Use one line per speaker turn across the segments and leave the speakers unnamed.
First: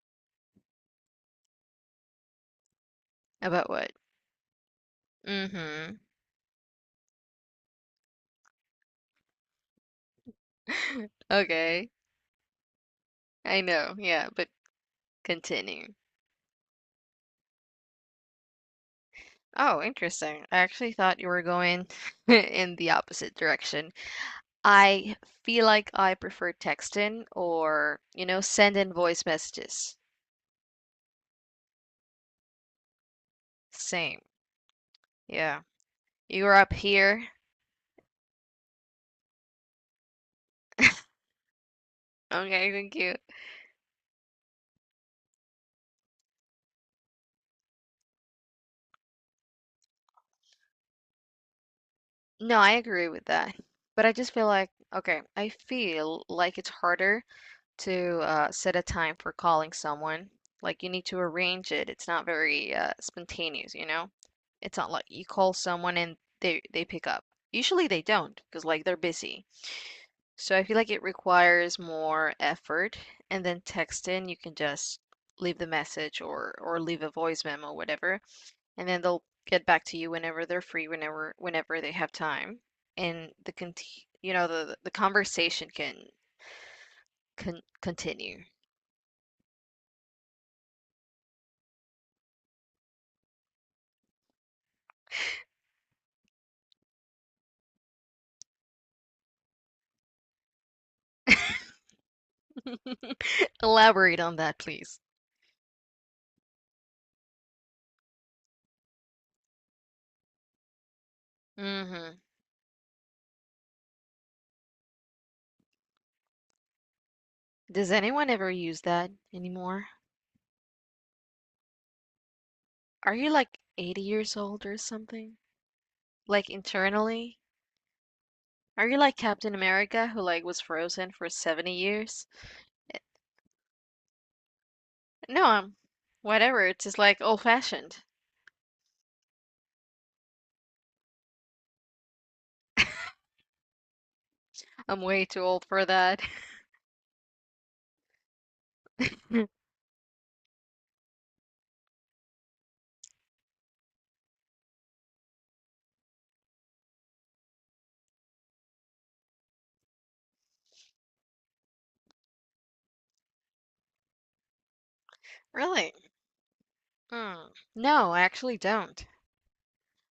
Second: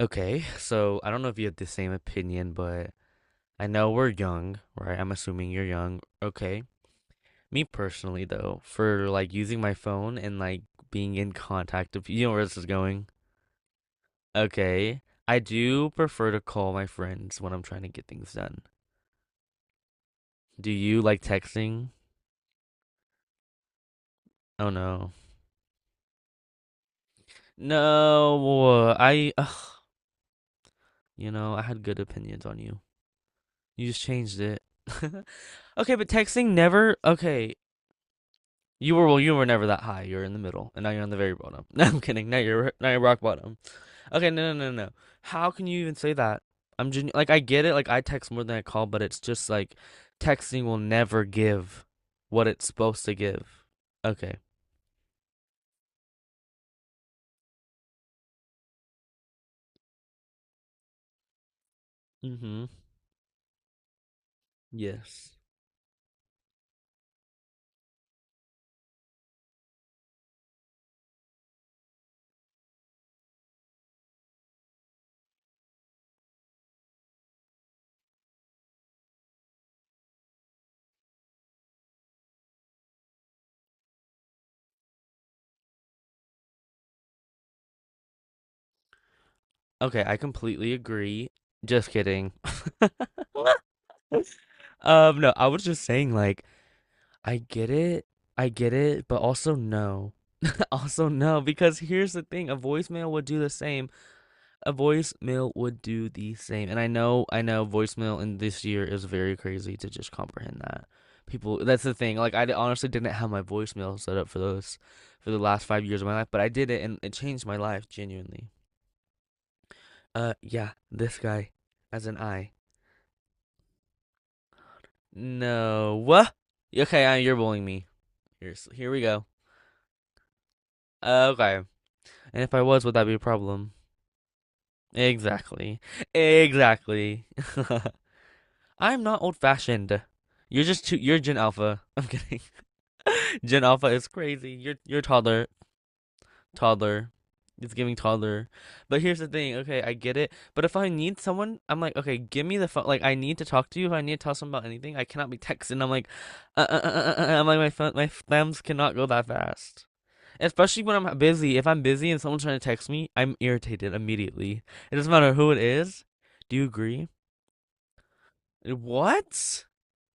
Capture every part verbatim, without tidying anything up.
Okay, so I don't know if you have the same opinion, but I
About
know
what?
we're young, right? I'm assuming you're
Mm-hmm.
young. Okay. Me personally, though, for like using my phone and like being in
Okay.
contact of, you know where this is going.
I know. Yeah, but
Okay. I do
continue.
prefer to call my friends when I'm trying to get things done.
Oh, interesting. I
Do
actually
you
thought
like
you were going
texting?
in the opposite direction.
Oh no.
I feel like I prefer texting or, you know, sending
No,
voice
I, ugh,
messages.
you know, I had good opinions on you. You just
Same.
changed it.
Yeah.
Okay, but texting
You're up
never,
here.
okay. You were well, you were never that high. You're in the middle, and now you're on the very bottom. No, I'm kidding. Now you're
Okay,
now
thank
you're
you.
rock bottom. Okay, no, no, no, no. How can you even say that? I'm genu- like I get it. Like I text more than I call, but it's just like texting will never give what
No,
it's
I
supposed
agree
to
with
give.
that. But I just
Okay.
feel like, okay, I feel like it's harder to uh, set a time for calling someone. Like you need to arrange it. It's not
Mm-hmm.
very uh, spontaneous, you know? It's not like you
Yes.
call someone and they they pick up. Usually they don't because like they're busy. So I feel like it requires more effort. And then texting, you can just leave the message or or leave a voice memo, whatever, and then they'll get back to you whenever they're free, whenever whenever they have time. And the con you know the the conversation can con continue.
Okay, I completely agree. Just kidding. Um, no, I was just saying like I get it. I get it, but also no. Also no, because here's the thing, a voicemail would do the same.
Elaborate on that,
A
please.
voicemail would do the same, and I know I know voicemail in this year is very crazy to just comprehend that. People that's the thing,
Hmm.
like, I honestly didn't have my voicemail set up for those for the last five years of my life, but I did it, and it changed my life
Does anyone
genuinely.
ever use that anymore?
Uh, yeah, this guy, as an I.
Are you like eighty years old or something?
No, what?
Like
Okay, I you're
internally?
bullying me. Here's
Are
here
you
we
like
go.
Captain America who like was frozen
Uh,
for
Okay.
seventy years?
And if I was, would
Eh,
that be a problem?
no, I'm
Exactly.
whatever. It's just like
Exactly.
old fashioned.
I'm not old fashioned. You're just too. You're Gen Alpha. I'm kidding. Gen Alpha is crazy. You're
I'm
you're
way too
toddler.
old for that.
Toddler. It's giving toddler. But here's the thing. Okay, I get it. But if I need someone, I'm like, okay, give me the phone. Like, I need to talk to you. If I need to tell someone about anything, I cannot be texting. I'm like, uh, uh, uh, uh, uh. uh, I'm like, my phone, my thumbs cannot go that fast. Especially when I'm busy. If I'm busy and someone's trying to text me, I'm irritated immediately. It doesn't matter who it
Really?
is. Do you agree?
Hmm. No, I actually don't.
What?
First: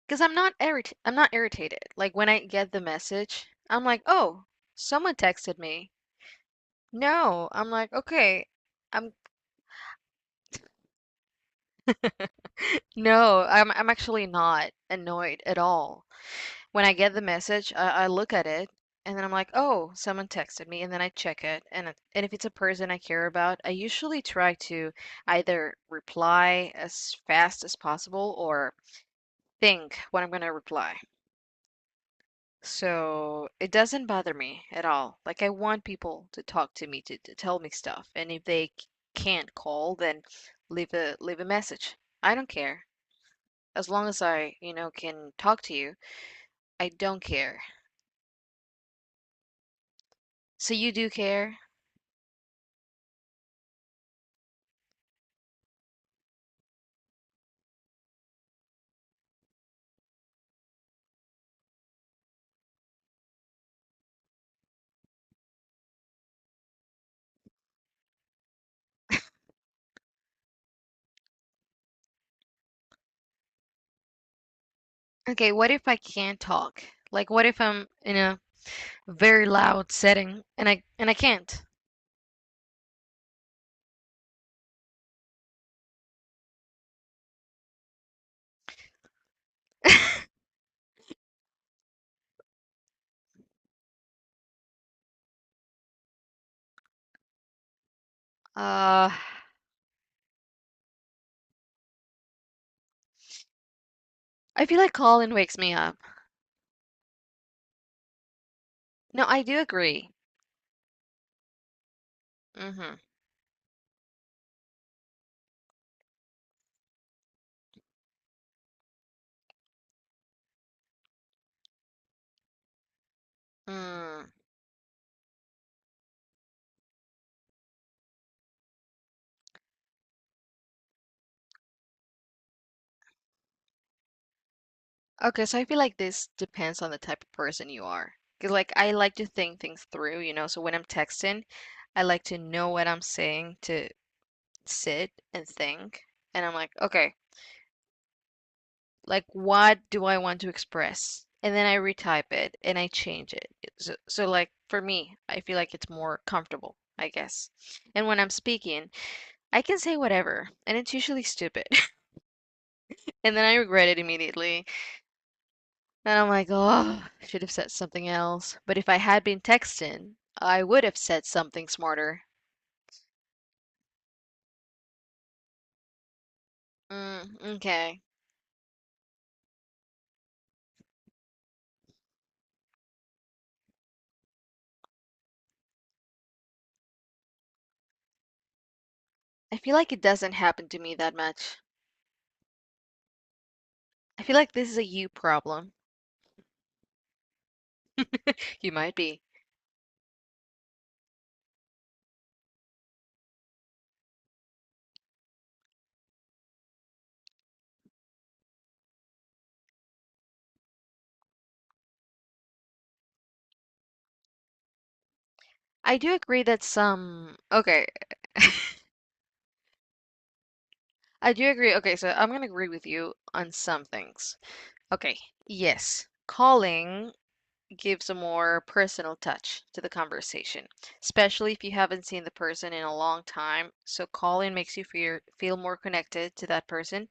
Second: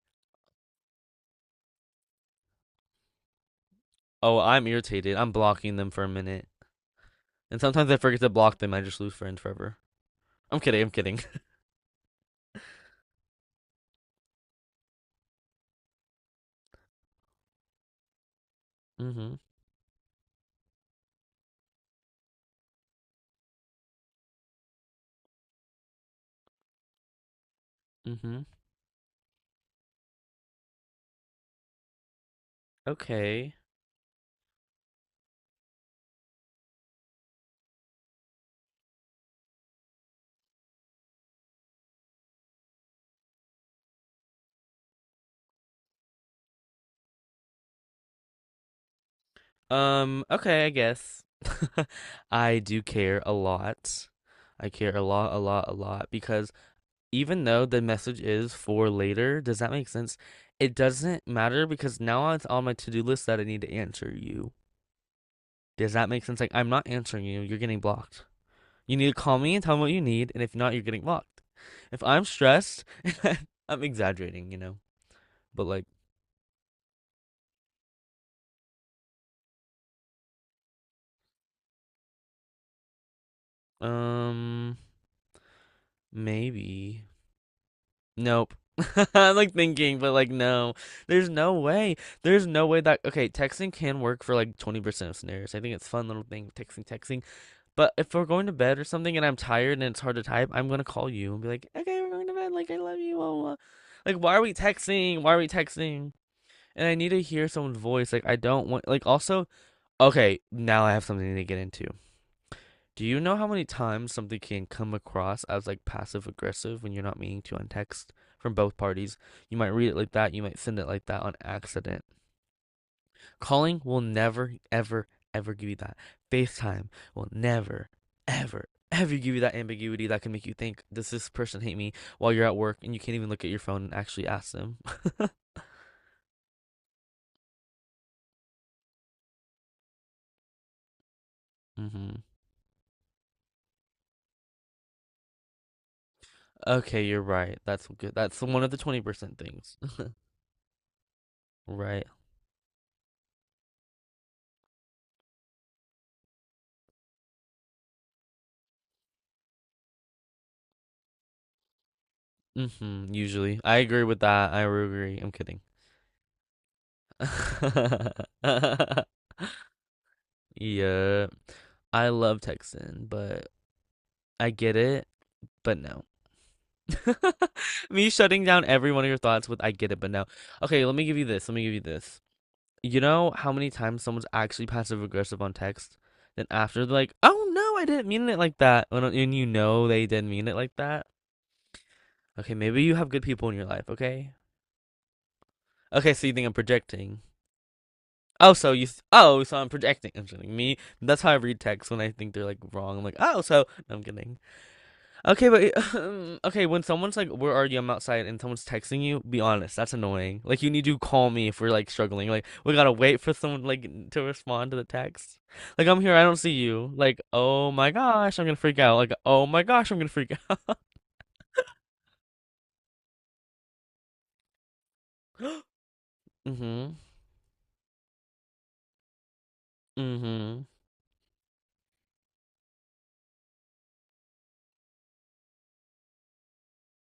Because I'm not irrit I'm not irritated. Like when I get the message, I'm like,
oh,
"Oh,
I'm irritated.
someone
I'm
texted
blocking them
me."
for a minute.
No,
And
I'm
sometimes
like,
I forget to
"Okay,
block them. I just lose
I'm
friends forever. I'm kidding. I'm kidding.
No, I'm I'm actually not annoyed at all. When I get the message, I, I look at it and then I'm
Mm-hmm.
like, oh, someone texted me, and then I check it, and it- and if it's a person I care about, I usually try to either reply as fast as possible
Mm-hmm.
or think what I'm gonna reply. So
Okay.
it doesn't bother me at all. Like I want people to talk to me to, to tell me stuff, and if they c- can't call, then leave a leave a message. I don't care. As long as I, you know, can talk to you, I don't care.
Um, okay, I
So you do
guess.
care?
I do care a lot. I care a lot, a lot, a lot because even though the message is for later, does that make sense? It doesn't matter because now it's on my to-do list that I need to answer you. Does that make sense? Like, I'm not answering you. You're getting blocked. You need to call me and tell me what you need, and if not, you're getting blocked. If I'm stressed, I'm exaggerating, you know.
Okay,
But
what if
like,
I can't talk? Like what if I'm in a very loud setting and I and I can't?
um, maybe. Nope. I'm like thinking, but like, no. There's no way. There's no way that okay, texting can work for like twenty percent of scenarios. I think it's a fun little thing, texting, texting. But if we're going to bed or
Uh,
something and I'm tired and it's hard to type, I'm gonna call you and be like, okay, we're going to bed. Like, I love you. Blah, blah, like, why are we
I feel like
texting? Why
Colin
are we
wakes me up.
texting? And I need to hear someone's voice. Like, I don't want like
No, I
also
do agree.
okay, now I have something to get into.
Mm-hmm.
Do you know how many times something can come across as like passive aggressive when you're not meaning to on text from both parties? You might read it like that, you might send it like that on accident. Calling will
Mm.
never, ever, ever give you that. FaceTime will never, ever, ever give you that ambiguity that can make you think, does this person hate me while you're at work and you can't even look at your phone and actually ask them?
Okay, so I feel like this depends on the type of person you are. 'Cause like I like to think things through, you know, so when I'm texting, I
Hmm.
like to know what I'm saying to sit and think. And I'm like,
Okay,
okay,
you're right. That's good. That's one of the
like
twenty percent things.
what do I want to express? And then I
Right.
retype it and I change it. So, so like for me, I feel like it's more comfortable, I guess. And when I'm speaking, I can say whatever, and it's usually stupid.
Hmm.
And then I
Usually. I
regret it
agree with that. I
immediately.
will agree. I'm kidding.
And I'm like, oh, I should have said something else. But if I had been texting, I would have said
Yeah.
something
I
smarter.
love texting, but I get it, but no.
Mm, okay.
Me shutting down every one of your thoughts with I get it, but no. Okay, let me give you this. Let me give you this. You know how many times someone's actually passive aggressive on text? Then after they're like, oh no, I didn't mean it like that. when- And you
I feel
know
like it
they didn't
doesn't
mean it
happen
like
to me
that.
that much.
Okay, maybe you have good people in your life,
I
okay?
feel like this is a you problem.
Okay, so you think I'm projecting. Oh, so
You
you?
might
Th-
be.
oh, so I'm projecting. I'm kidding. Me. That's how I read texts when I think they're like wrong. I'm like, oh, so no, I'm kidding. Okay, but um, okay, when someone's like, "Where are you?" I'm outside, and someone's texting you. Be honest. That's annoying. Like, you need to call me if we're like struggling. Like, we gotta wait for someone like to respond to the text. Like,
I
I'm
do
here. I don't
agree
see
that
you. Like,
some.
oh
Okay,
my gosh, I'm gonna freak out. Like, oh my gosh, I'm gonna freak out.
I do agree. Okay, so I'm gonna agree with you on some things. Okay, yes,
Mm-hmm.
calling gives a more personal touch to the
Mm-hmm.
conversation, especially if you haven't seen the person in a long time. So calling makes you feel feel more connected to that person.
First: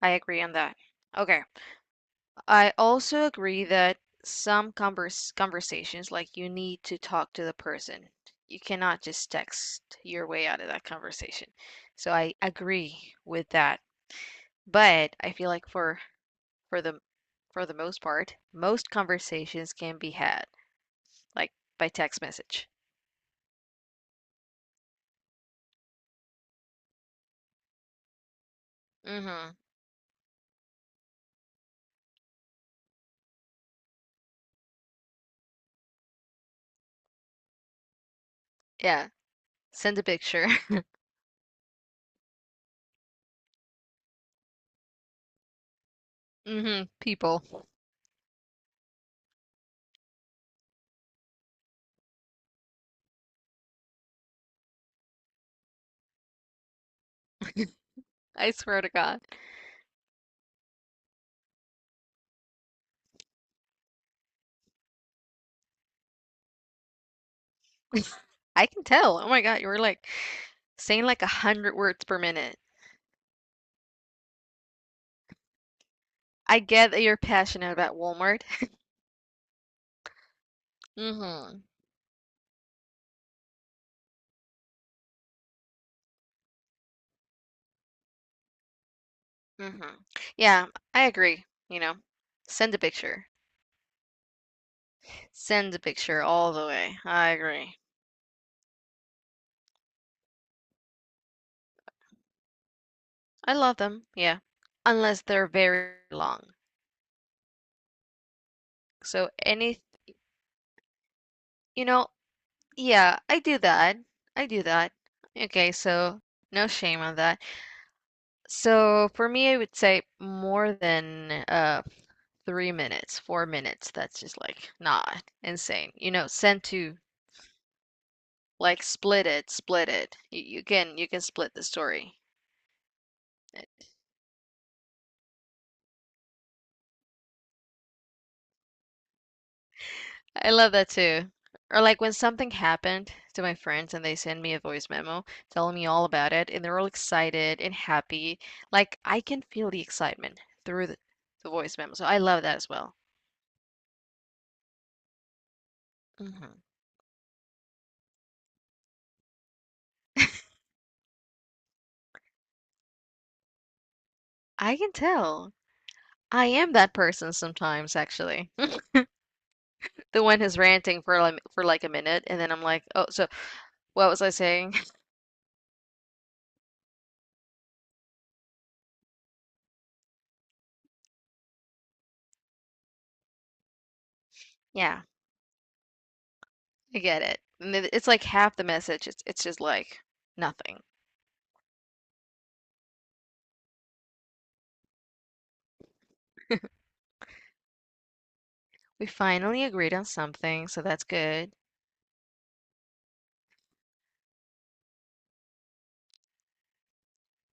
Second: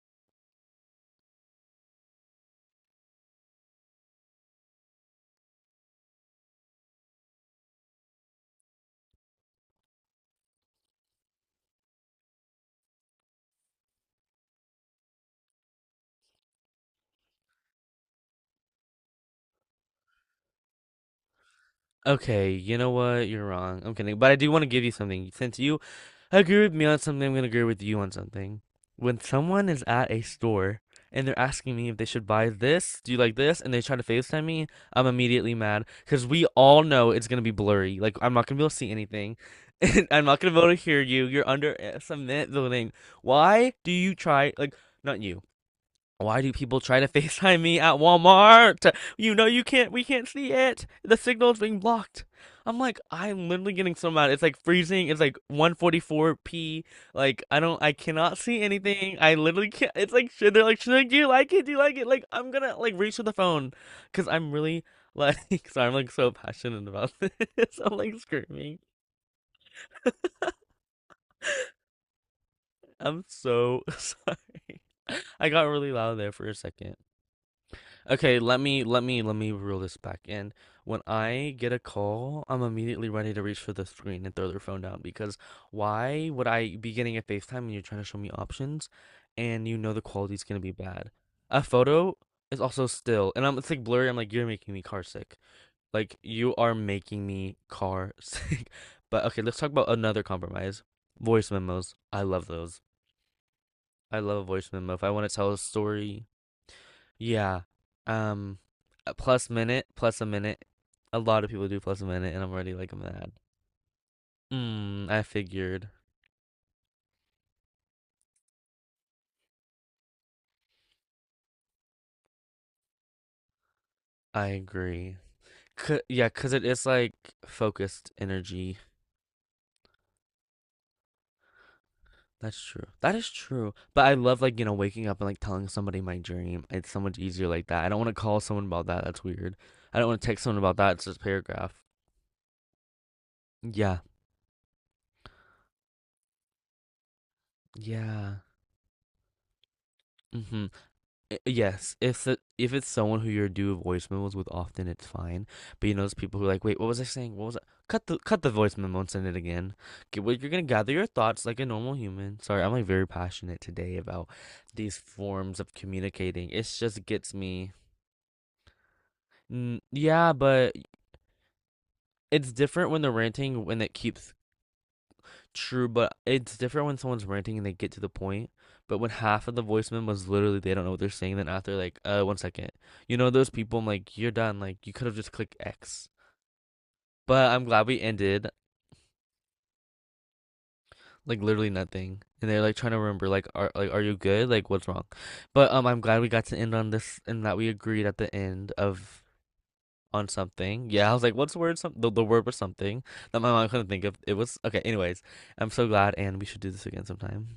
I agree on that. Okay, I also agree that some converse conversations like you need to talk to the person. You cannot just text your way out of that conversation. So I agree with that. But I feel like for for the for the most part, most conversations can be had like by text
Okay,
message.
you know what? You're wrong. I'm kidding. But I do want to give you something. Since you agree with me on something, I'm going to agree with you on something. When
Mm-hmm.
someone is at a store and they're asking me if they should buy this, do you like this? And they try to FaceTime me, I'm immediately mad because we all know it's going to be blurry. Like, I'm not going to be able to see
Yeah.
anything.
Send a
And I'm not
picture.
going to be able to hear you. You're under uh, some net building. Why do you try, like, not you. Why do people
Mm-hmm.
try to
People.
FaceTime me at Walmart? You know you can't we can't see it. The signal's being blocked. I'm like, I'm literally getting so mad. It's like freezing. It's like one forty-four p. Like I don't I cannot
I
see
swear to
anything.
God.
I literally can't, it's like should they're like, should I do you like it? Do you like it? Like I'm gonna like reach for the phone. Cause I'm really like sorry, I'm like so passionate about this. I'm like
I
screaming.
can tell. Oh my God, you were like saying like a hundred words per minute.
I'm so sorry. I got really loud there for a
I get
second.
that you're passionate about
Okay,
Walmart.
let me let me let me reel this back in. When I
Mm-hmm.
get a call, I'm immediately ready to reach for the screen and throw their phone down because why would I be getting a FaceTime and you're trying to show me options and you know
Mm-hmm.
the quality's gonna
Yeah,
be
I
bad?
agree.
A
You know,
photo is
send a
also
picture.
still, and I'm it's like blurry. I'm like, you're making me car sick.
Send a
Like
picture all
you
the
are
way.
making
I
me
agree.
car sick. But okay, let's talk about another compromise. Voice memos. I love those.
I love them.
I love
Yeah.
a voice memo. If I
Unless
want to
they're
tell a
very
story,
long.
yeah. Um, a
So
plus
any,
minute, plus a minute. A lot of people do
you
plus a
know,
minute, and I'm already like
yeah,
mad.
I do that. I do that.
Mm, I
Okay,
figured.
so no shame on that. So for me, I would say more than uh three minutes, four minutes. That's just
I
like
agree.
not insane.
C
You know,
cause
send
it is
to
like focused energy.
like split it, split it. You, you can you can split the story.
That's true. That is true. But I love like, you know, waking up and like telling somebody my dream. It's so much easier like that. I don't want to call someone about that. That's weird. I don't want to text
I
someone
love
about
that
that. It's just a
too.
paragraph.
Or like when something happened to my friends
Yeah.
and they send me a voice memo telling me all about it and they're all excited and
Yeah.
happy. Like I can feel the excitement
hmm
through the,
I-
the voice memo.
Yes,
So I
if the,
love that as
if it's
well.
someone who you are do voice memos with often, it's fine. But you know, those people who are
Hmm.
like, wait, what was I saying? What was I? Cut the cut the voice memo and send it again. Okay, well, you're gonna gather your thoughts like a normal human. Sorry, I'm like very passionate today about
I can
these
tell.
forms of
I
communicating. It
am that
just gets
person
me.
sometimes, actually.
Mm,
The
yeah,
one who's
but
ranting for like, for like a minute and
it's
then I'm like,
different when
"Oh,
they're
so
ranting when it
what was I
keeps.
saying?"
True, but it's different when someone's ranting and they get to the point. But when half of the voicemail was literally they don't know what they're saying, then after like, uh, one second, you know those people. I'm like, you're done. Like you
Yeah,
could have just clicked X.
I get it.
But I'm
And
glad
it-
we
it's like
ended
half the message. It's it's just like nothing.
like literally nothing, and they're like trying to remember like are like are you good? Like what's wrong? But um, I'm glad we got to end on this and that we agreed at the end
We
of
finally agreed on
on
something, so
something.
that's
Yeah, I was like, what's
good.
the word? Some the, the word was something that my mom couldn't think of. It was okay. Anyways, I'm so glad, and we should do this again sometime.